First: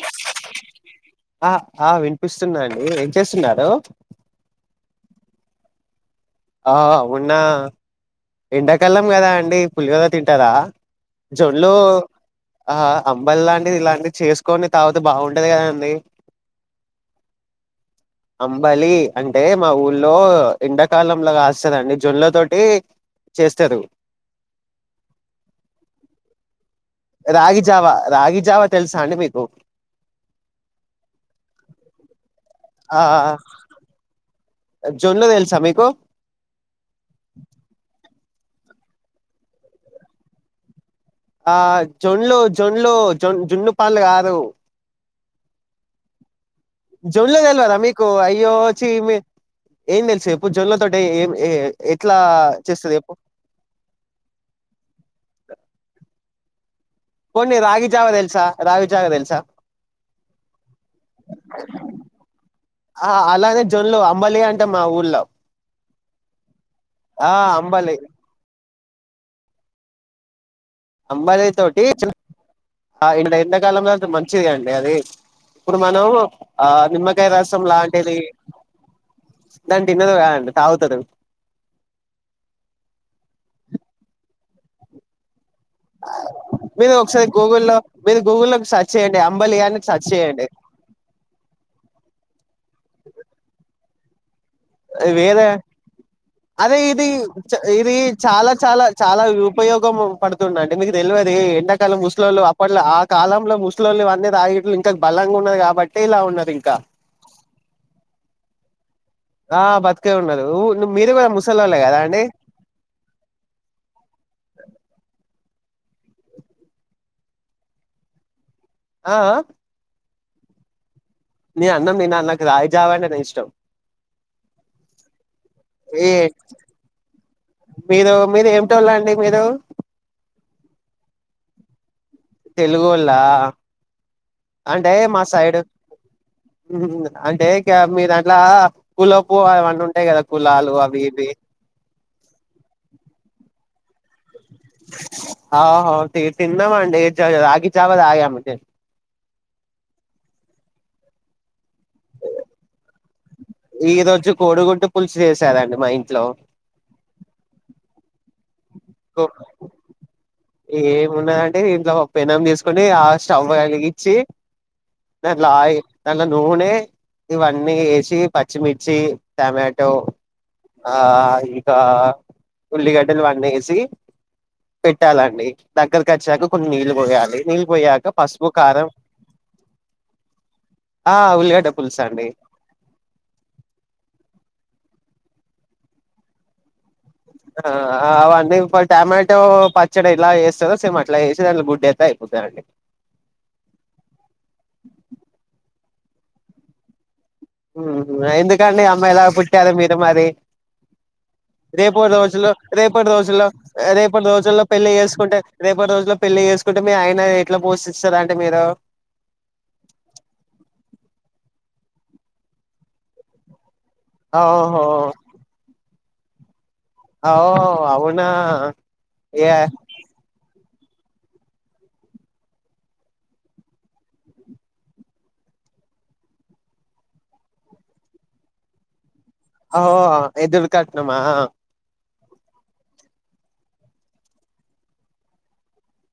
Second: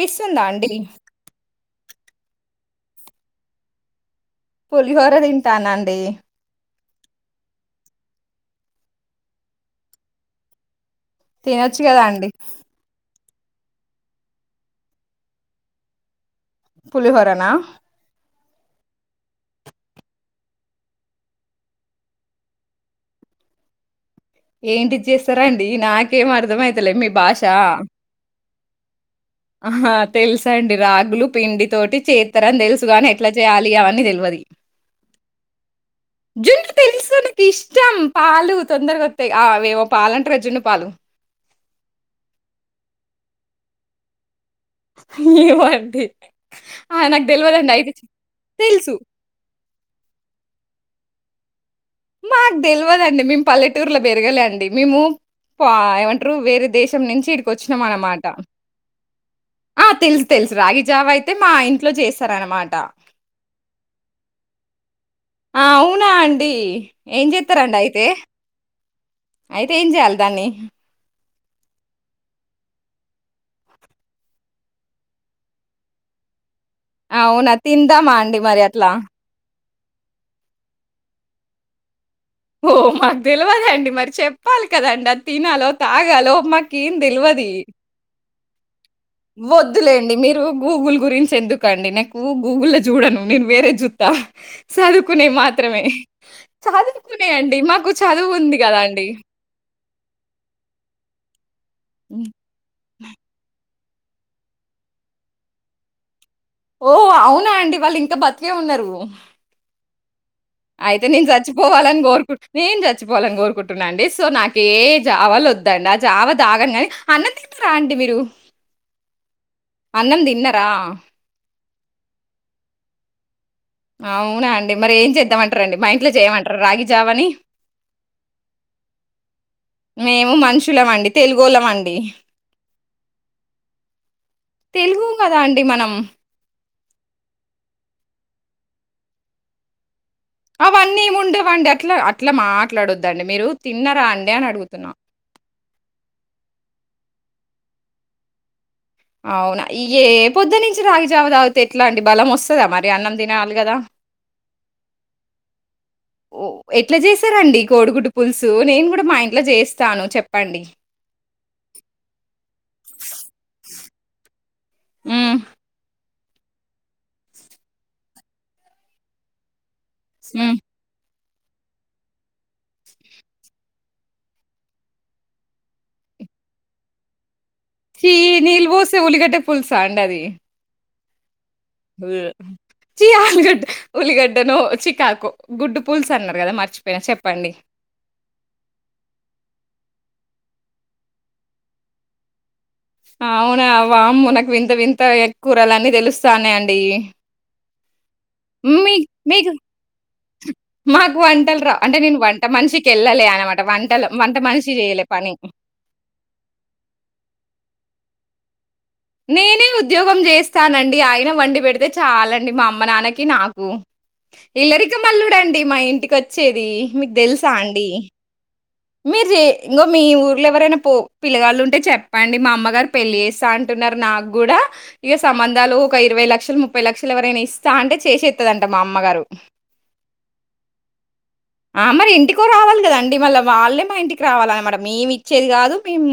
పిస్తుందా అండి ఆ ఆ వినిపిస్తుంది అండి ఏం చేస్తున్నారు పులిహోర తింటున్న అండి ఆ అవున ఎండాకాలం కదా అండి పులిహోర తింటార జోడ్లో తినొచ్చు కదా అండి అంబలి లాంటిది ఇలాంటివి చేసుకొని తాగితే బాగుంటది కదా అండి పులిహోరనా అంబలి అంటే మా ఊర్లో ఎండాకాలం లాగా ఆస్తందిండి జొన్ల తోటి చేస్తారు ఏంటి చేస్తారాండి నాకేం అర్ధమవుతలే మీ భాష రాగి జావా రాగి జావా తెలుసా అండి మీక్ అహా తెలుసండి రాగులు పిండి తోటి చేస్తారని తెలుసు గానీ ఎలా చేయాలి అని తెలు పది జున్ను తెలుసా మీకు జున్ను తెలుసు నాకు ఇష్టం పాలు తొందరగా వస్తాయి ఆవేవో పాలు అంటారు కదా జున్ను పాలు ఆ జొన్లు, జొన్లు జొ జొన్ను పళు కారు [unintelligible] ఏమండి జొన్లో తెలివదా, మీకు అయ్యో చ్చి తెలుసు మీ ఏం తెలుసు ఇప్పుడు జొన్లో. తడే ఏ ఏ మాకు తెలివదండి. మేము పల్లెటూరులో పెరగాలే అండి. మేము పా ఏమంట రు వేరె దేశ నుంచి ఇడికి పోనీ వచ్చినాం రాగి జావ అనమాట. తెలుసా రాగి జావ తెలుసా ఆ తెలుసు తెలుసు రాగిజావ అయితే మా ఇంట్లో చేస్తార అనమాట. ఆ అలానే జొన్లు అంబలి అంటే మా ఊర్లో ఆ అవునా అండి ఏం ఆ చెతారండి అంబలి అయితే అయితే ఏం చేయాలి దాన్ని. అంబలి తోటి చిన్న ఎండకాలంలో మంచిది అండి. అది ఇప్పుడు మనం ఆ నిమ్మకాయ అవునా రసం తిందామా అండి మరి అట్లా ద తిన్నది కాదండి, తాగుతుంది. ఓ మాకు తెలివద అండి. మరి చెప్పాలి కదండి, అది తినాలో తాగాలో మాకెంది తెల్వది. గోల వద్దులేండి. మీరు గూగుల్ గురించి ఎందుకుండి. నాకు గూగుల్ లో చూడను నేను వేరే జు త వేరే అదే ఇది చదువుకునేయండి. మాకు ఇది చదువు చాలా ఉంది చాలా గదండీ! చాలా ఉపయోగం పడుతుందిండి. మీకు తెల్వే ఎం హ్మ్. ముస్లింలు అప్పట్లో ఆ కాలంలో ముం ఇంట్లో వాళ్ళు తాగిట్లు ఇం బలంగా ఉన్నది కాబట్టి ఇలా ఉన్నది. ఇంకా ఓ అవునా అండి వాళ్ళు ఇంకా బతికే ఉన్నారు. ఆ బతుకే ఉన్నాది. అయితే నేను చచ్చిపోవాలని కోరుకుంట, నేను చచ్చిపోవాలని కోరుకుంటున్నాండి. సో నాకు ఏ జావల వద్దు. ఇండి ఆ చావ తాగ కానీ, అన్నం తింటారా అండి మీరు అ ఆ అన్నం తిన్నరా నే అన్నం తిన నాకు రాగి జావా అంటేనే ఇష్టం. అవునా అండి మరి ఏం చేద్దామంటారండి. మా ఇంట్లో ఏ చేయమంటార రాగిజావని. మీరు మీరు ఏమిటోళ్ళు అండి మీరు మేము మనుషులమండి తెలుగొల్లమండి. డి తెలుగొల్లా అంటే తెలుగు మా గదా సైడు అండి మనం. అంటే మీరు ఇట్లా పూల ప అవన్నీ ఉంటాయి కదా. కులాలు అవి అవన్నీమి ఇవి ఉండవండి. అట్లా అట్లా మాట్లాడద్దండి మీరు తిన్నరా అండి. అని అడుగుతున్నా. [unintelligible] ఆహో ఒకే తిన్నామండి రాగి జవా తాగామండి అవునా ఇగ ఏ పొద్దు నుంచి రాగిజావ తాగితే ఎట్ల అండి బలం వస్తదా మరి అన్నం తి నాలి కదా కోడుగుడ్డు పులుసు చేసాదండి ఒ ఎట్ల చేసారండి కో కోడుగుడ్డు పుల్సు నేన్గూడా మా ఇంట్లో చేస్తాను చెప్ ఏమున్నదంటే ఇంట్ల ఒక పెనం తీసుకొని ఆ స్టవ్ ఎలిగిచ్చి హ్మ్. దాంట్లో ఆయిల్ దాంట్లో నూనె ఇవన్నీ యేసి పచ్చిమిర్చి టమా టో హ్మ్. ఆ ఇంకా ఉల్లిగడ్డలు అన్నేసి పె ట్టాలడి దగ్గరికచ్చాక కొన్ని నీళ్ళు పోయాలి నీళ్ చీ నీల్బోసే ఉల్లిగడ్డ పుల్సా అండి అది ఆ ఉల్లిగ చీ ఆలుగడ్డ ఉల్లిగడ్డనో చికాకు గుడ్డు పుల్సన్నరు కదా మర్చిపోయిన చెప్ప ఆ అవన్ని ఇ [inaudible] టమాటో పచ్చడై ఎలా చేస్తదో సేమ్ అట్ల చేసి దాంట్లో గుడ్డేత్తే అయిపోతాదండి అవునా వామ్మో నాకు వింత వింత ఎక్కురాలన్నీ తెలుస్తాన్నాయండి ఉమ్ ఉమ్ ఎందుకండి మీ అమ్మాయిలా మీకు పుట్టారు మీరు మరి మాకు వంటలు రావు. అంటే రేపు నేను వంట రోజుల్లో రేపటి మనిషికెళ్ళలే రోజుల్లో అనమాట. వంటలు రేపటి వంట రోజుల్లో మనిషి పెళ్లి జేయలే పని. చేసుకుంటే రేపటి రోజుల్లో పెళ్లి చేసుకుంటే మీ ఆయన ఎట్లా పోషిస్తరం ట్టిమీద నేనే ఉద్యోగం చేస్తానండి ఆయన వండి పెడితే చాలండి మా అమ్మ నాన్నకి నాకు ఓహో ఇల్లరికమల్లుడుండి మా ఇంటి కొచ్చేది అ ఓ అవునా మీరు చే ఏ ఇంగ మీ ఊర్లో ఎవరైనా పో పిల్లగాళ్ళు ఉంటే చెప్పండి మా అమ్మగారు పెళ్లి చేస్తా అంటున్నారు నాక్గూడా ఇక సంబంధాలు ఒక ఇరవై లక్షలు ముప్పై లక్షలు ఎవరైనా ఇస్తా అంటే చేషేత్తదంట మా అమ్మగారు హో ఎదురు కట్నం ఆ మరి ఇంటికి కో రావాలి కదండి మళ్ళా వాళ్ళే మా ఇంటికి రావాలన్నమాట మేమిచ్చేది కాదు మేమ్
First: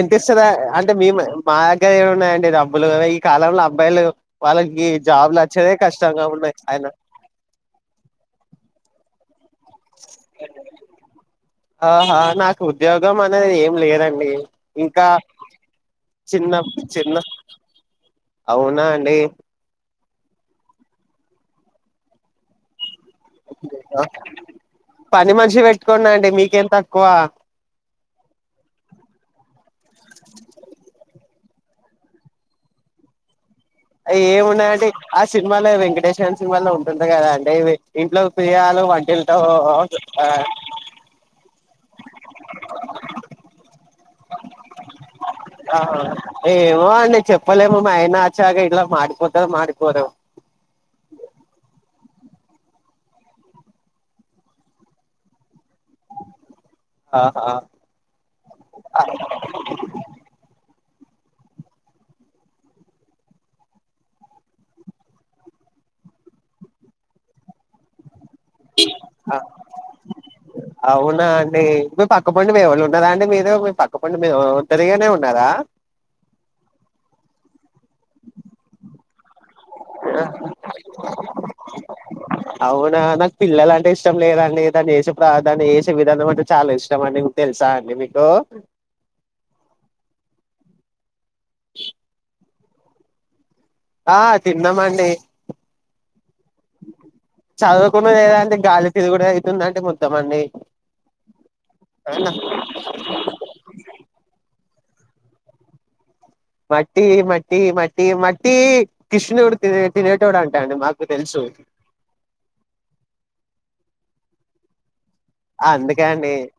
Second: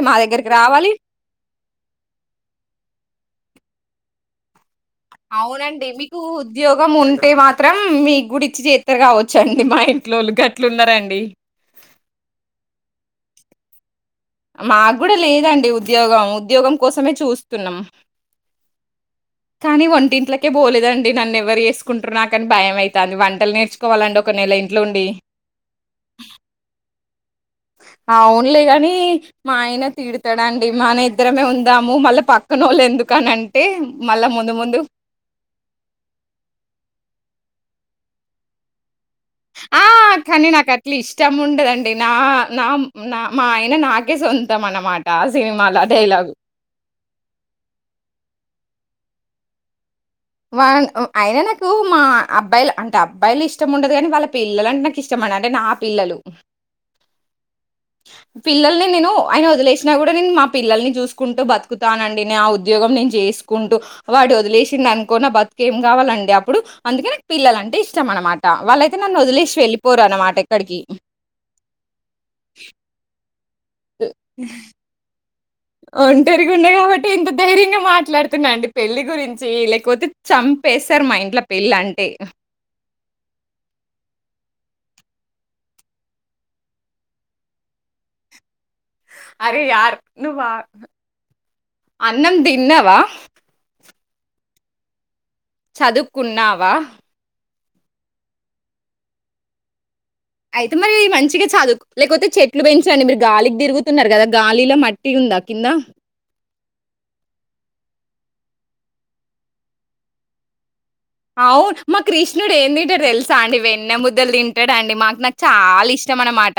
ఎంతిస్తదా అంటే మీమా మా దగ్గర ఏమున్నాయండి డబ్బులు కాలంలో అబ్బాయిలు వాళ్ళకి జాబ్లు వచ్చేదే అవునండి మీకు కష్టంగా ఉన్నాయి ఆయన ఉద్యోగం ఉంటే మాత్రం మీగూడిచ్చి చేత్తరు కావచ్చు ఆహా నాకు ఉద్యోగమనే ఏం లేద మాకు కూడా లేదండి ఉద్యోగం చిన్న ఉద్యోగం కోసమే చిన్న చూస్తున్నాం అవునా అండి కానీ వంటి [unintelligible] పోలేదండి నన్ను ఎవరు చేసుకుంటారు నాకు అని భయం అయింది దని వంటలు నేర్చుకోవాలండి ఒక నెల ఇంట్లో ఉండి పని మనిషి పెట్టుకోండి అండి మీకేం తక్కువ అవును లే గానీ మా ఆయన తీడతాడాండి మాన ఇద్దరమే ఉందాము మళ్ళీ పక్కన వాళ్ళు ఎందుకన అవి ఏమున్నాయంటే ఆ సినిమాలో వెంకటేశ్ గాని సినిమాల్లో ఉంటుంది కదా అం అంటే ఇంట్లో ప్రియురాలు వం ఆ కానీ నాకు అట్లా ఇష్టం ఉండదండి నా నా నా మా ఆయన నా కి సొంతమన మాట ఆ ఏమో అండి చెప్పలేము మా ఆయనాచ్చాగా ఇలా మారిపోతో మారిపోరో వా అయినా నాకు మా అబ్బాయిలు అంటే అబ్బాయిలు ఇష్టం ఉండదు కానీ వాళ్ళ పిల్లలు అంటే నాకు ఇష్టం అంటే నా పిల్లలు ఆహా పిల్లల్ని నేను ఆయన వదిలేసినా కూడా నేను మా పిల్లల్ని చూసి కుంటూ బతుకుతానండి నా ఉద్యోగం నేను చేసుకుంటూ వాడు వదిలేసిండు అను కో నా బతుకేం కావాలండి అప్పుడు అందుకే నాకు పిల్లల అంటే ఇష్టం అనమా ఎక్కడికి. అవునా అండి ఇ పక్కపండి మీ వాళ్లు ఉండరా అండి మీ మీపక్క పండి మీ ఒంటరిగానే ఉ ఒంటరిగున్న కాబట్టి ఇంత ధైర్యంగా మాట్లాడుతున్నాండి పెళ్లి గురించి లేకపోతే చంపేస్తారు మా ఇంట్లో పెళ్ళి అంటే అవునా నాకు పిల్లలు అంటే ఇష్టం లేదండి దాన్ని చేసే ప్ర దాన్ని వేసే విధానం అంటే చాలా ఇష్టం అండి తెలుసా అండి మీకు అరే యార్ నువ్వా అన్నం ది తిన్నావా ఆ తిన్నమండి చదువుకున్నావా చదువుకున్న లేదాంటే గాలి తీరుగుడె అవుతుందింటే అయితే మరి మంచిగా చదువు, లేకపోతే చెట్లు పెంచండి మీరు గాలికి తిరుగుతున్నారు కదా గాలిలో మ మట్టి ఉందా కింద మట్టి మట్టి మట్టి మట్టి కిష్ణూడు త తినేటోడు అంటాండి మాకు తెలుసు అవును మా కృష్ణుడు ఏందింటడు తెలుసా అండి వెన్నెము లిమిటెడ్ అండి మాకు నాకు చాలా ఇష్టం అన్నమాట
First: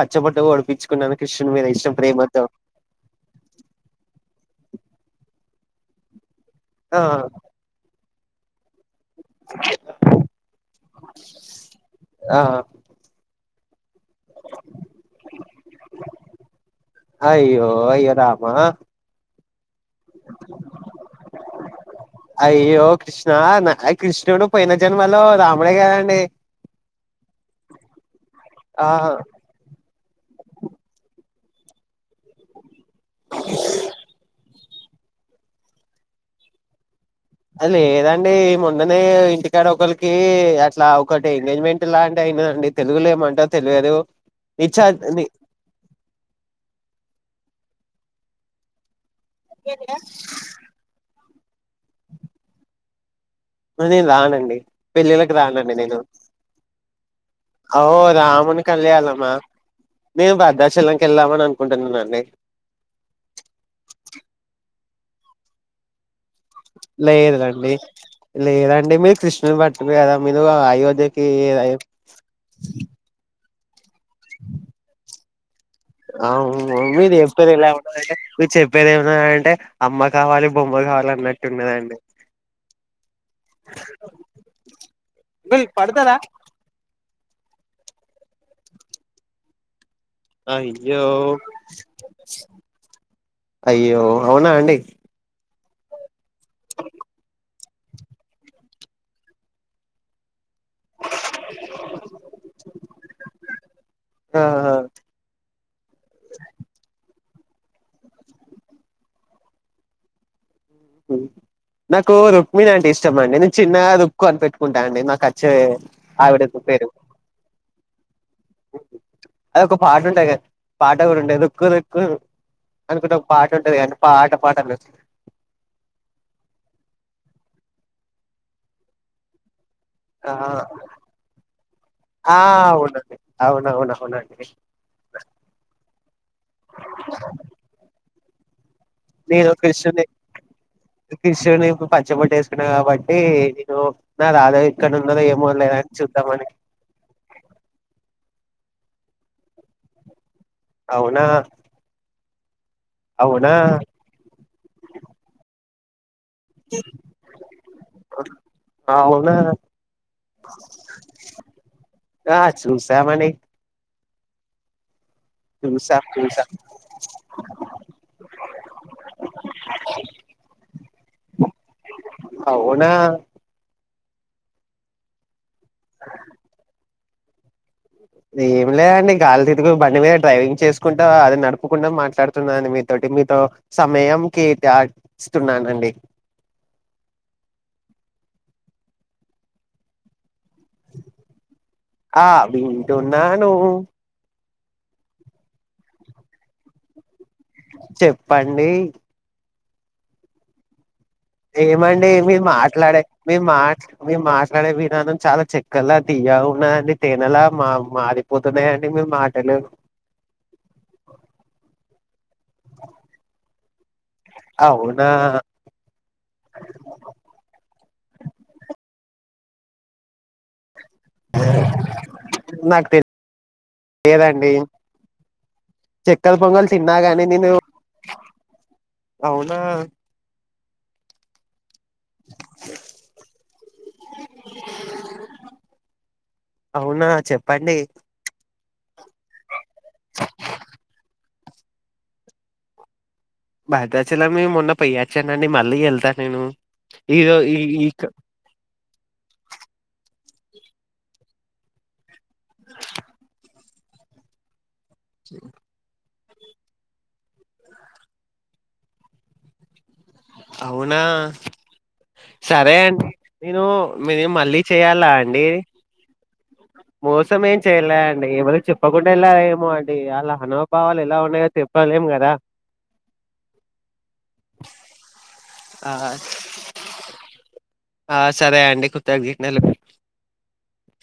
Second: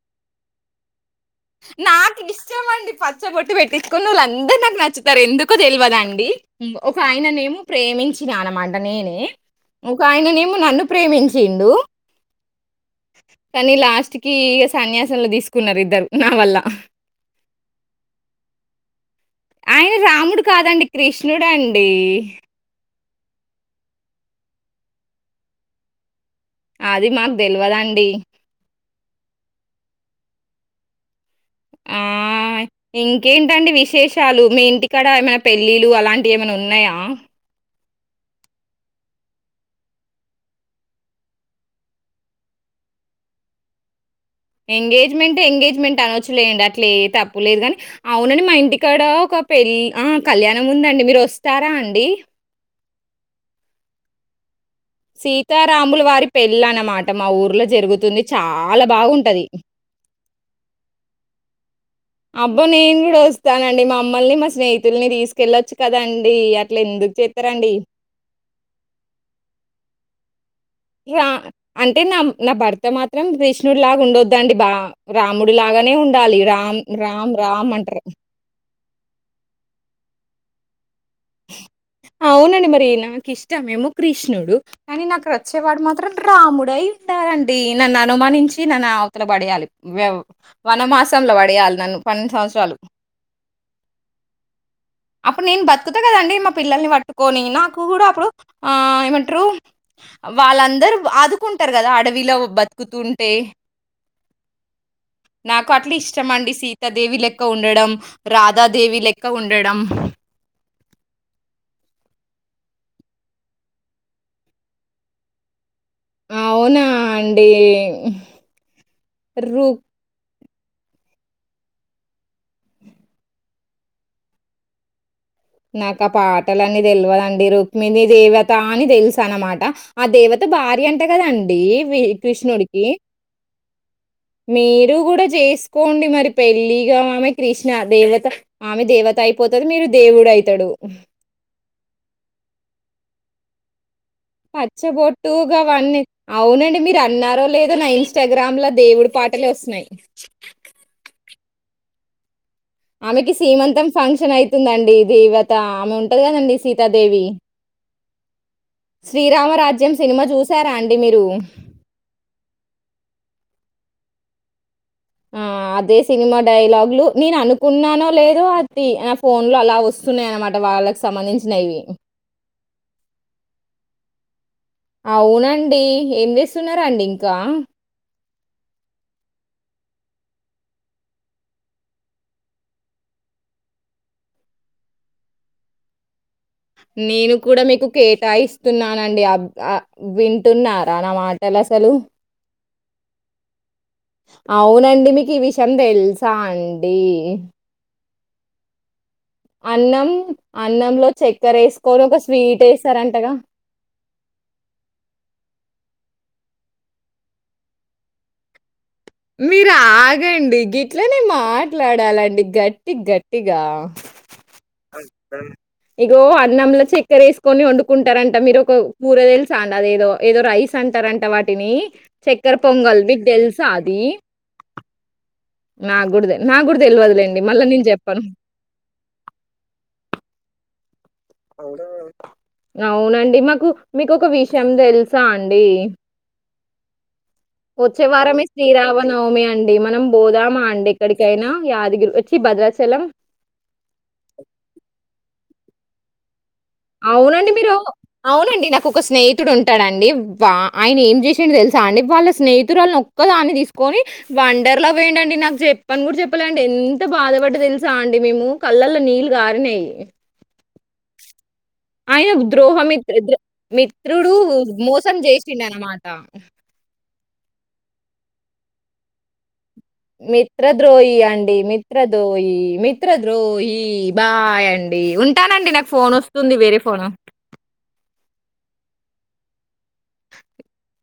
పచ్చ బోట్లు పొడిపించుకున్నాను కృష్ణుని మీద ఇష్టం నాకు ప్రేమతో ఇష్టమండి పచ్చ బాటు పెట్టించకొనిళ్ళ అందరు నాకు నచ్చుతారు ఎందుకో తెలివదా అండి ఒక ఆ ఆయననేమో ప్రేమించు ్ానమాండనేనే ఒకక ఆయననేమో నన్ను ప్రేమించిండు ఆ కానీ లాస్ట్ కి ఇ సన్యాసంంలో తీసుకున్నారు ఇది అయ్యో అయ్య రామా ఆయన రాముడు కాదండి కృష్ణుడు అండి అయ్యో కృష్ణ కృష్ణుడు పోయిన జన్మలో రాముడే గదండి అది మాకు తెల్వదండి ఆ ఆ ఇంకేంటండి విశేషాలు మీ ఇంటికాడ ఏమైనా పెళ్ళిలు అలాంటివి ఏమైనా ఉన్నాయా లేదండి మొన్ననే ఇంటికాడ ఒకరికి అట్లా ఒకటి ఎంగేజ్మెంట్ లాంటి అయినదండి తెలుగులో ఏమంటారు తెలియదు నిశ్చ ని ఎంగేజ్మెంటట్ ఎంగేజ్మెంట్ అనవచ్చులేండి అట్లే ఏ తప్పు లేదు కానీ అవును అండి మా ఇంటికాడ ఒక పెళ్ళి ఆ కళ్యాణం ఉందండి మీరు వస్తారా అండి నేను రాను అండి పెళ్ళిలకు రానండి నేను సీతారాముల వారి పెళ్ళనమాట మా ఊర్లో ఓ జరుగుతుంది. రాముని చాలా కళయాలమ్మా బాగుంటది. మేము భద్రాచలంకి వెళ్ళామని అనుకు ఉంట అబ్బో నేను కూడా వస్తానండి మా మమ్మల్ని మా స్నేహి ిల్ని తీసుకెళ్లచ్చు కద అండి లేదండి లేదండి మీరు కృష్ణుని పట్టుకుదా అంటే నా నా భర్త మాత్రం కృష్ణ కృష్ణుడు లాగా ఉండొద్దండి బా రాముడు ఇప్పుడులాగానే ఉండాలి రామ్ రామ్ రామ్ అంటారు పేరు ఏమన్నాయ అంటే అమ్మ కావాలి బొమ్మ కావాలి అన్నట్టు ఉన్నదండి అవునండి మరి నాకు ఇష్టమ ఏమో కృష్ణుడు కానీ నాకు వీళ్ళు రచ్చేవాడు మాత్రం పడతారా రాముడ అయి అంటారండి నన్ను అనుమానించి నన్ను అవతల పడేయాలి అయ్యో వనమాసంలో వడేయాలి నన్ను పన్నెండు సంవత్సరాలు అయ్యో అవునా అండి అప్పుడు నేను బ కుత కదండి మా పిల్లల్ని పట్టుకొని నాకు కూడా అప్పుడు ఆ ఏమంటారు వాళ్ళందరూ ఆదుకుంటారు కదా అడవిలో బతుకుతుంటే ఆహా నాకు అట్లా ఇష్టం అండి సీతాదేవిల క్క ఉండడం రాధాదేవి లెక్క ఉండడం నాకు రుక్మిణి అంటే ఇష్టం అండి నేను చిన్నగా రుక్కు అని పెట్టుకుంటాను అండి నాకు వచ్చే ఆవిడ అవునా పేరు అండి అది రు ఒక పాట ఉంటా పాట కూడా ఉంటంది రుక్కు రుక్కు అనుకుంట ఒక పా ఉంటంది కానీ పాట పాట నాకు ఆ పాటలన్నీ తెల్వదండి రుక్మిణి దేవతాని తెలుసా అన్నమాట ఆ దేవత భార్య అంట కదండి వి కృష్ణుడికి అవును మీరు కూడా చేసుకోండి మరి పెళ్లిగా ఆమె కృష్ణ దేవత ఆమె దేవత నేను అయిపోతది. మీరు కృష్ణున్ని దేవుడయితడు. కృష్ణుని పచ్చ బొట్టు వేసుకున్నా కాబట్టి ఇదో పచ్చబొట్టుగావన్ని చూద్దామని అవునండి మీరు అన్నారో లేదో నైస్ ఇన్స్టాగ్రామ్ లో దేవుడి పాటలే వస్తున్నాయి అవునా ఆమెకి అవునా సీమంతం ఫంక్షన్ అయితుందండి దేవత అమౌం [unintelligible] సీతాదేవి, అవునా శ్రీరామరాజ్యం సినిమా జూసారా అండి మీరు. ఆ చూసామని ఆ అదే చూసాం సినిమా చూసాం డైలాగు్లు నేను అనుకున్నానో లేదో, అది ఆ ఫోన్ లో అలా వస్సున్నాయ్ అన్నమాట వాళ్ళకి సంబంధించినవి. అవునా అవునం డి ఏం చేస్సున్నారండి ఇం కా ఏమి లేదండి. గాలి తిరుగు బండి మీద డ్రైవింగ్ చేసుకుంటా, అది నడుపుకుంటా మాట్లాడుతున్నాని మీతోటి మీతో సమయం కేటాయి స్తున్నానండి. నేను కూడా మీకు కేటాయిస్తున్నానండి అబ్ ఆ విం టున్నారా నా మాటలు అసలు ఉన్నాను అవునండి మీకు ఈ విషయం తెలుసా అండి చెప్పండి అన్నం అన్నంలో చక్కెరేసుకొని ఏమండి ఒక మీ మాట్లాడే స్వీటేసారంటగా? మీ మాట్ మేము మాట్లాడే విధానం చాలా చెక్కల తియగావున్నా అండి, తేనెలా మా మారిపోతున్నాయండి. మీ మాటలు మీరు ఆగండి గిట్లనే మాట్లాడాలండి గట్టి గట్టిగా అవునా ఇగో అన్నంల చక్కెర వేసుకొని వండుకుంటారంట మీరు ఒక కూర తెలుసి తాండ అదేదో ఏదో ఏదో రైస్ అంటారంట వాటిని చక్కర పొంగల్ మీకు తెలుసా లేదండి నాగుడిదే నా కూడా తెలవదులేండి మళ్ళా నేను చెప్పాను అవునా అవునండి మాకు మీకు ఒక విషయం తెలుసా అండి అవునా చెప్పండి వచ్చే వారమే శ్రీరామనవమి అండి మనం బోదామా అండి ఏక్కడికైనా యాదగిరి చి భద్రాచలం భద్రాచలమే మొన్న పోయ్యచ్చానండి మళ్ళీ వెళ్తా నేను ఈరో అవునండి ఈ మీరు ఈ అవునండి నాకు ఒక స్నేహితుడు ఉంటాడండి వా ఆయన ఏం చేసిండో తెలుసా అండి వాళ్ళ స్నేహితురాలినీ ఒక్క దాన్ని తీసుకొని వన్ వండర్లా వోయిండు అండి నాకు చెప్పను కూడా చెప్ప ప్పాలే అండి ఎంత బాధపడ్డ తెలుసా అండి మేము కళ్ళల్లో నీళ్లు గారినయి అవునా ఆయన సరే అండి ద్రోహమిత్ర ద నేను మీరు మిత్రుడు మళ్ళీ చేయాలా మోసం అండి చేసిండు అనమాట మోసం ఏం చెయలే అండి ఏవరు చెప్పకుండా ఎలా ఏమో అ అండి వాళ్ళ హానుభావాలు మిత్రద్రోహి అండి కదా మిత్రదోయి మిత్రద్రోహి బాయ్ అండి ఉంటానండి నాకు ఆ ఫోన్ వస్తుంది వేరే ఫోను ద గిన్నెలు [inaudible]